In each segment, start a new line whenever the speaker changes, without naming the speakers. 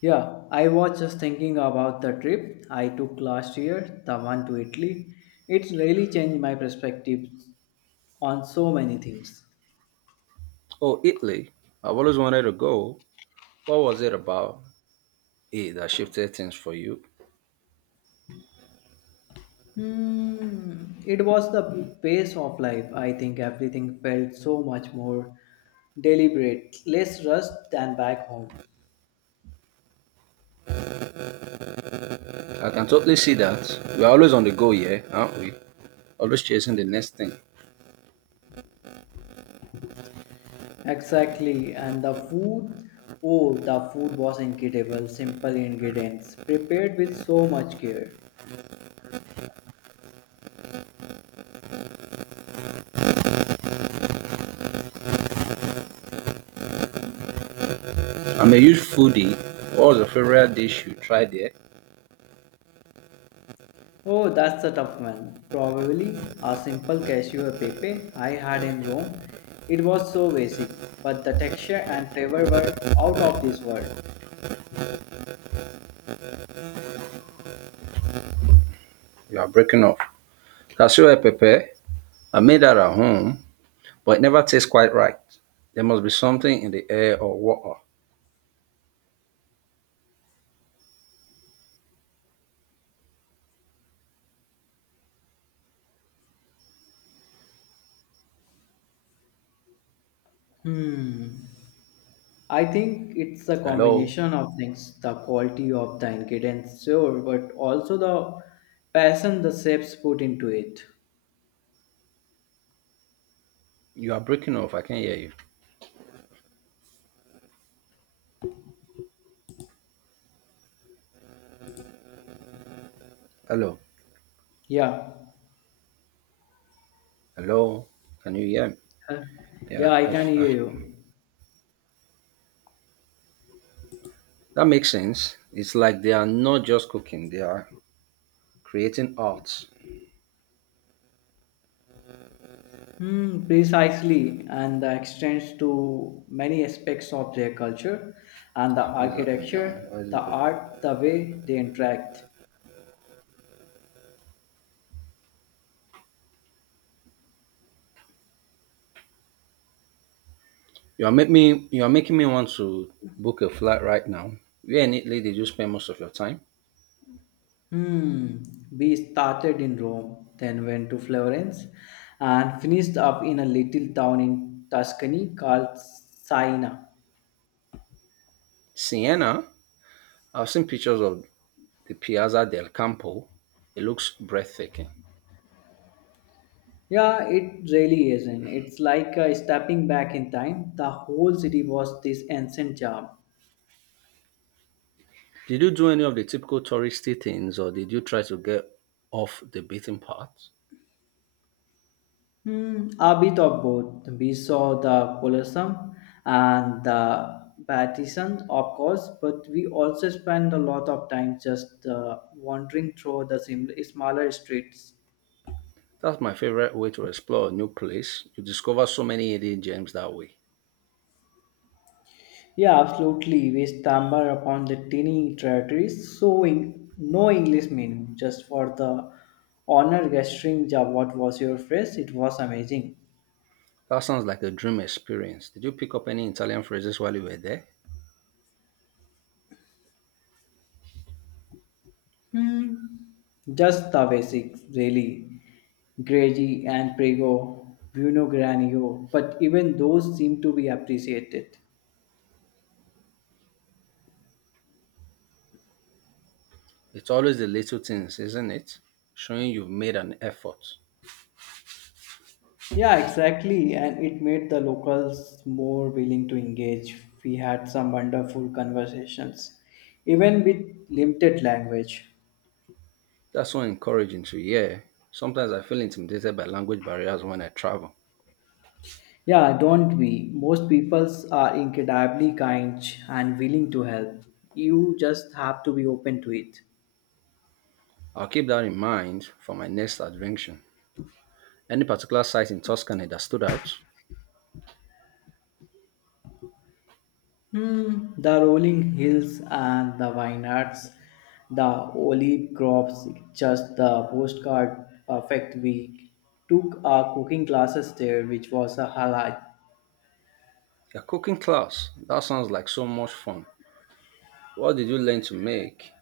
Yeah, I was just thinking about the trip I took last year, the one to Italy. It's really changed my perspective on so many things.
Oh, Italy. I've always wanted to go. What was it about it that shifted things for you?
Hmm. It was the pace of life. I think everything felt so much more deliberate, less rushed than back home.
I can totally see that. We're always on the go, yeah, aren't we? Always chasing the next thing.
Exactly, and the food oh, the food was incredible, simple ingredients, prepared with so much care.
I'm a huge foodie. What was your favorite dish you tried there?
Oh, that's a tough one. Probably a simple cashew pepe I had in Rome. It was so basic, but the texture and flavor were out of this world.
You are breaking off. Cassio e pepe. I made that at home, but it never tastes quite right. There must be something in the air or water.
Hmm. I think it's a
Hello?
combination of things the quality of the ingredients, sure, but also the passion the chefs put into it.
You are breaking off. I can't hear you. Hello?
Yeah.
Hello? Can you hear me?
Huh? Yeah,
Yeah,
I
I,
can hear
I
you.
That makes sense. It's like they are not just cooking; they are creating art.
Hmm, precisely, and that extends to many aspects of their culture and the
What does that mean now?
architecture,
What
the
is it?
art, the way they interact.
You are make me. You are making me want to book a flight right now. Where in Italy did you spend most of your time?
Hmm, we started in Rome, then went to Florence, and finished up in a little town in Tuscany called Siena.
Siena. I've seen pictures of the Piazza del Campo. It looks breathtaking.
Yeah, it really isn't. It's like stepping back in time. The whole city was this ancient charm.
Did you do any of the typical touristy things, or did you try to get off the beaten path?
Hmm, a bit of both. We saw the Colosseum and the Vatican, of course, but we also spent a lot of time just wandering through the smaller streets.
That's my favorite way to explore a new place. You discover so many hidden gems that way.
Yeah, absolutely. We stumbled upon the tiny territories, showing no English menu, just for the honor gesturing. Ja, what was your phrase? It was amazing.
That sounds like a dream experience. Did you pick up any Italian phrases while you were there?
Hmm, just the basics, really. Greggy and Prego, Bruno Granio, but even those seem to be appreciated.
It's always the little things, isn't it? Showing you've made an effort.
Yeah, exactly, and it made the locals more willing to engage. We had some wonderful conversations, even with limited language.
That's so encouraging to hear. Sometimes I feel intimidated by language barriers when I travel.
Yeah, don't we? Most peoples are incredibly kind and willing to help. You just have to be open to it.
I'll keep that in mind for my next adventure. Any particular site in Tuscany that stood out?
Hmm, the rolling hills and the vineyards, the olive crops, just the postcard perfect. We took our cooking classes there, which was a highlight.
Your cooking class. That sounds like so much fun. What did you learn to make?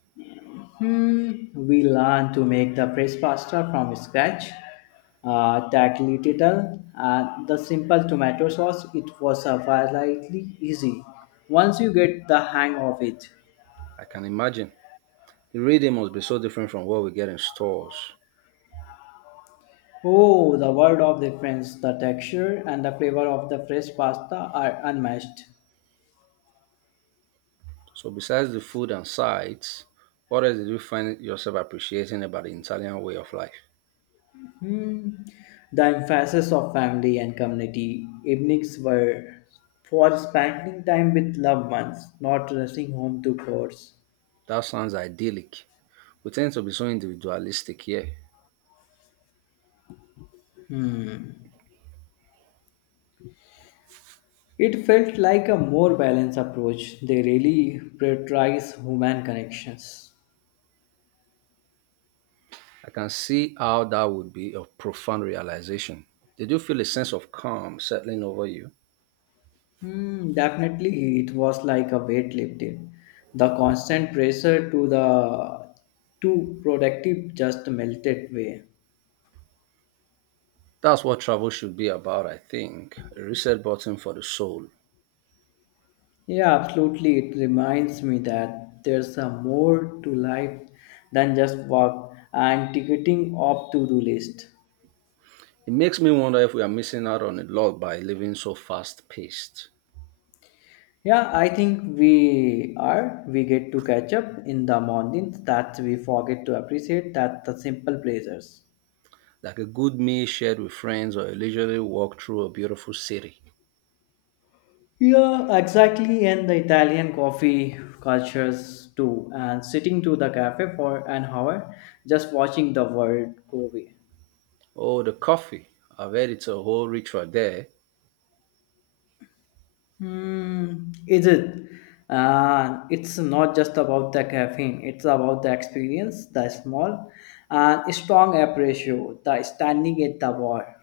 Hmm, we learned to make the fresh pasta from scratch, that little, and the simple tomato sauce. It was a fairly easy once you get the hang of it.
I can imagine. The reading must be so different from what we get in stores.
Oh, the world of difference. The texture and the flavor of the fresh pasta are unmatched.
So besides the food and sights, what else did you find yourself appreciating about the Italian way of life?
Hmm. The emphasis of family and community evenings were for spending time with loved ones, not rushing home to course.
That sounds idyllic. We tend to be so individualistic here.
It felt like a more balanced approach. They really prioritize human connections.
I can see how that would be a profound realization. Did you feel a sense of calm settling over you?
Hmm, definitely, it was like a weight lifted. The constant pressure to the too productive just melted away.
That's what travel should be about, I think. A reset button for the soul.
Yeah, absolutely. It reminds me that there's a more to life than just work and ticketing off to-do list.
It makes me wonder if we are missing out on a lot by living so fast paced.
Yeah, I think we are. We get to catch up in the mornings that we forget to appreciate that the simple pleasures.
Like a good meal shared with friends or a leisurely walk through a beautiful city.
Yeah, exactly. And the Italian coffee cultures too. And sitting to the cafe for an hour, just watching the world go away.
Oh, the coffee. I've heard it's a whole ritual there.
Hmm, is it? It's not just about the caffeine. It's about the experience, the small and strong appreciation, the standing at the bar.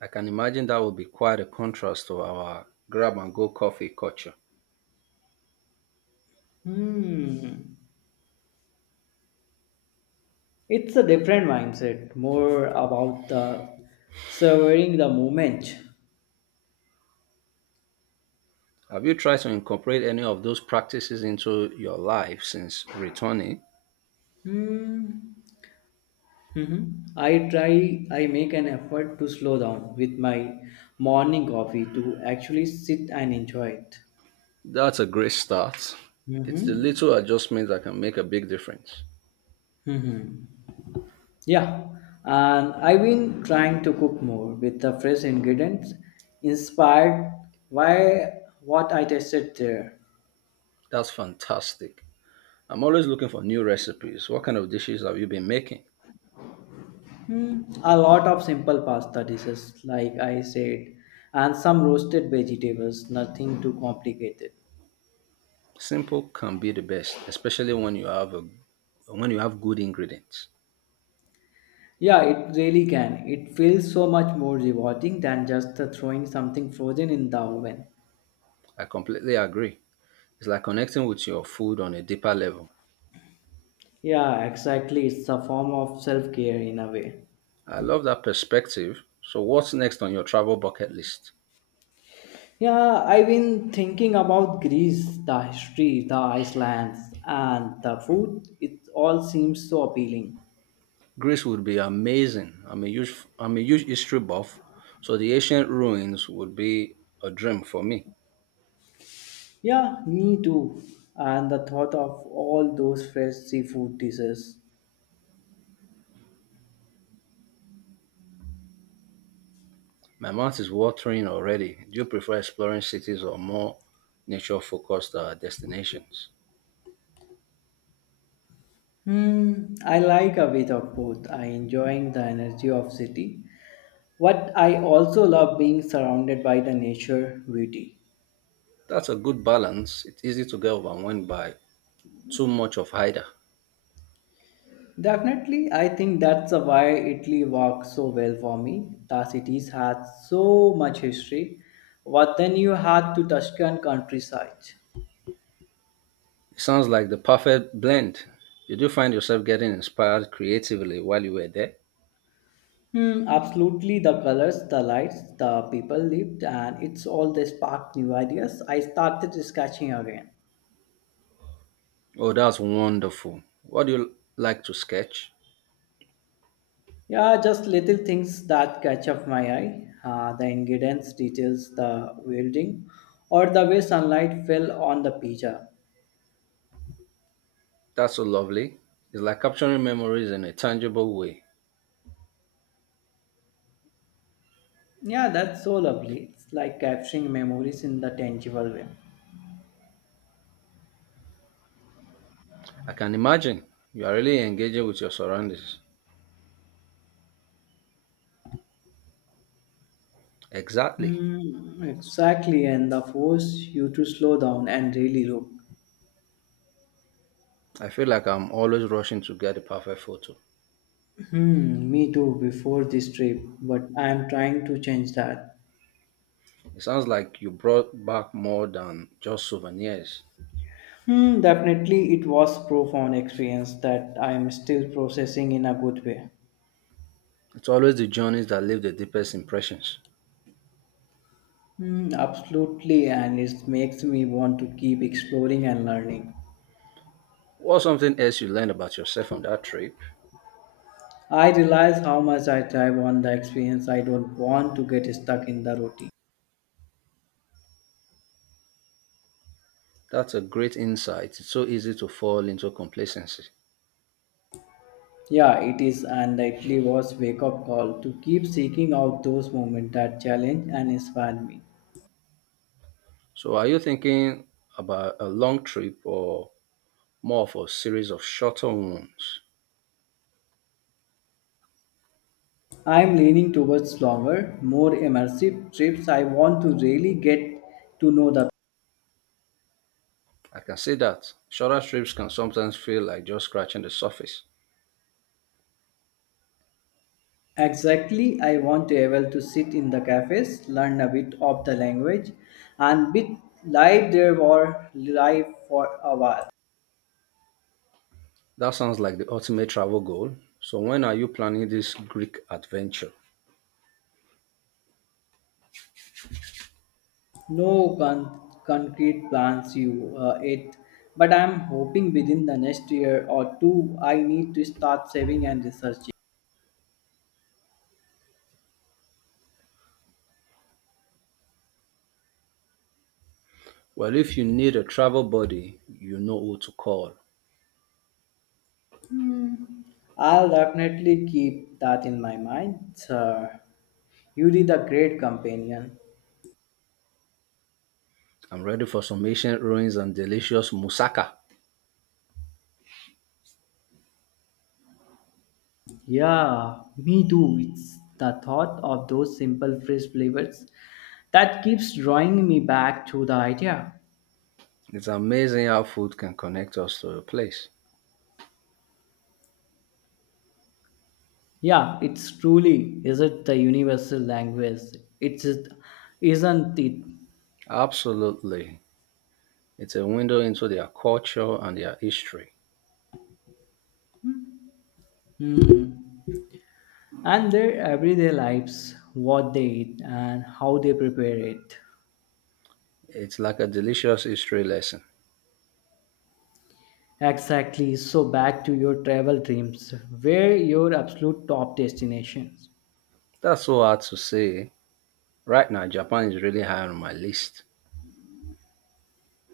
I can imagine that would be quite a contrast to our grab and go coffee culture.
Hmm, it's a different mindset. More about the savoring the moment.
Have you tried to incorporate any of those practices into your life since returning?
Hmm. Mhm. I make an effort to slow down with my morning coffee to actually sit and enjoy it.
That's a great start. It's the
Mm-hmm.
little adjustments that can make a big difference.
Mm-hmm. Yeah, and I've been trying to cook more with the fresh ingredients inspired by what I tasted there.
That's fantastic. I'm always looking for new recipes. What kind of dishes have you been making?
Hmm, a lot of simple pasta dishes, like I said, and some roasted vegetables, nothing too complicated.
Simple can be the best, especially when you have a when you have good ingredients.
Yeah, it really can. It feels so much more rewarding than just the throwing something frozen in the oven.
I completely agree. It's like connecting with your food on a deeper level.
Yeah, exactly. It's a form of self care in a way.
I love that perspective. So what's next on your travel bucket list?
Yeah, I've been thinking about Greece, the history, the Icelands, and the food. It all seems so appealing.
Greece would be amazing. I'm a huge history buff, so the ancient ruins would be a dream for me.
Yeah, me too. And the thought of all those fresh seafood dishes.
My mouth is watering already. Do you prefer exploring cities or more nature focused destinations?
Hmm, I like a bit of both. I enjoying the energy of city, but I also love being surrounded by the nature beauty.
That's a good balance. It's easy to get overwhelmed by too much of either.
Definitely, I think that's why Italy works so well for me. The cities had so much history, but then you had to Tuscan countryside.
It sounds like the perfect blend. Did you find yourself getting inspired creatively while you were there?
Hmm, absolutely. The colors, the lights, the people lived, and it's all the sparked new ideas. I started sketching again.
Oh, that's wonderful. What do you like to sketch?
Yeah, just little things that catch up my eye. The ingredients, details, the welding, or the way sunlight fell on the pizza.
That's so lovely. It's like capturing memories in a tangible way.
Yeah, that's so lovely. It's like capturing memories in the tangible way.
I can imagine you are really engaging with your surroundings. Exactly.
Hmm, exactly, and the force you to slow down and really look.
I feel like I'm always rushing to get the perfect photo.
Hmm, me too before this trip, but I'm trying to change that.
It sounds like you brought back more than just souvenirs.
Hmm, definitely it was profound experience that I'm still processing in a good way.
It's always the journeys that leave the deepest impressions.
Hmm, absolutely, and it makes me want to keep exploring and learning.
What's something else you learned about yourself on that trip?
I realize how much I thrive on the experience. I don't want to get stuck in the routine.
That's a great insight. It's so easy to fall into complacency.
Yeah, it is, and it really was wake up call to keep seeking out those moments that challenge and inspire me.
So are you thinking about a long trip or more of a series of shorter ones?
I am leaning towards longer, more immersive trips. I want to really get to know the.
I can see that. Shorter trips can sometimes feel like just scratching the surface.
Exactly, I want to able to sit in the cafes, learn a bit of the language, and be live there or live for a while.
That sounds like the ultimate travel goal. So when are you planning this Greek adventure?
No con- Concrete plans you it, but I'm hoping within the next year or two, I need to start saving and researching.
Well, if you need a travel buddy, you know who to call.
Hmm. I'll definitely keep that in my mind, sir. You did a great companion.
I'm ready for some ancient ruins and delicious moussaka.
Yeah, me too. It's the thought of those simple fresh flavors that keeps drawing me back to the idea.
It's amazing how food can connect us to a place.
Yeah, it's truly is it the universal language? It's it, isn't it?
Absolutely. It's a window into their culture and their history.
Hmm. And their everyday lives, what they eat and how they prepare it.
It's like a delicious history lesson.
Exactly. So back to your travel dreams. Where your absolute top destinations?
That's so hard to say. Right now, Japan is really high on my list.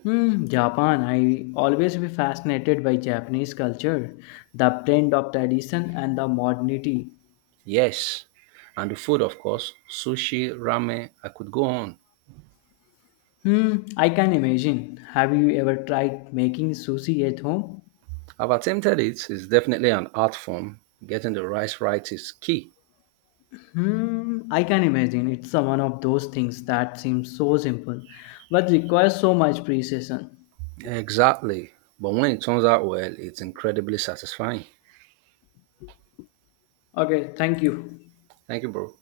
Hmm, Japan. I always be fascinated by Japanese culture, the blend of tradition and the modernity.
Yes. And the food, of course, sushi, ramen, I could go on.
Hmm, I can imagine. Have you ever tried making sushi at home?
I've attempted it. It's definitely an art form. Getting the rice right is key.
Hmm, I can imagine. It's a one of those things that seems so simple, but requires so much precision.
Exactly. But when it turns out well, it's incredibly satisfying.
Okay, thank you.
Thank you, bro.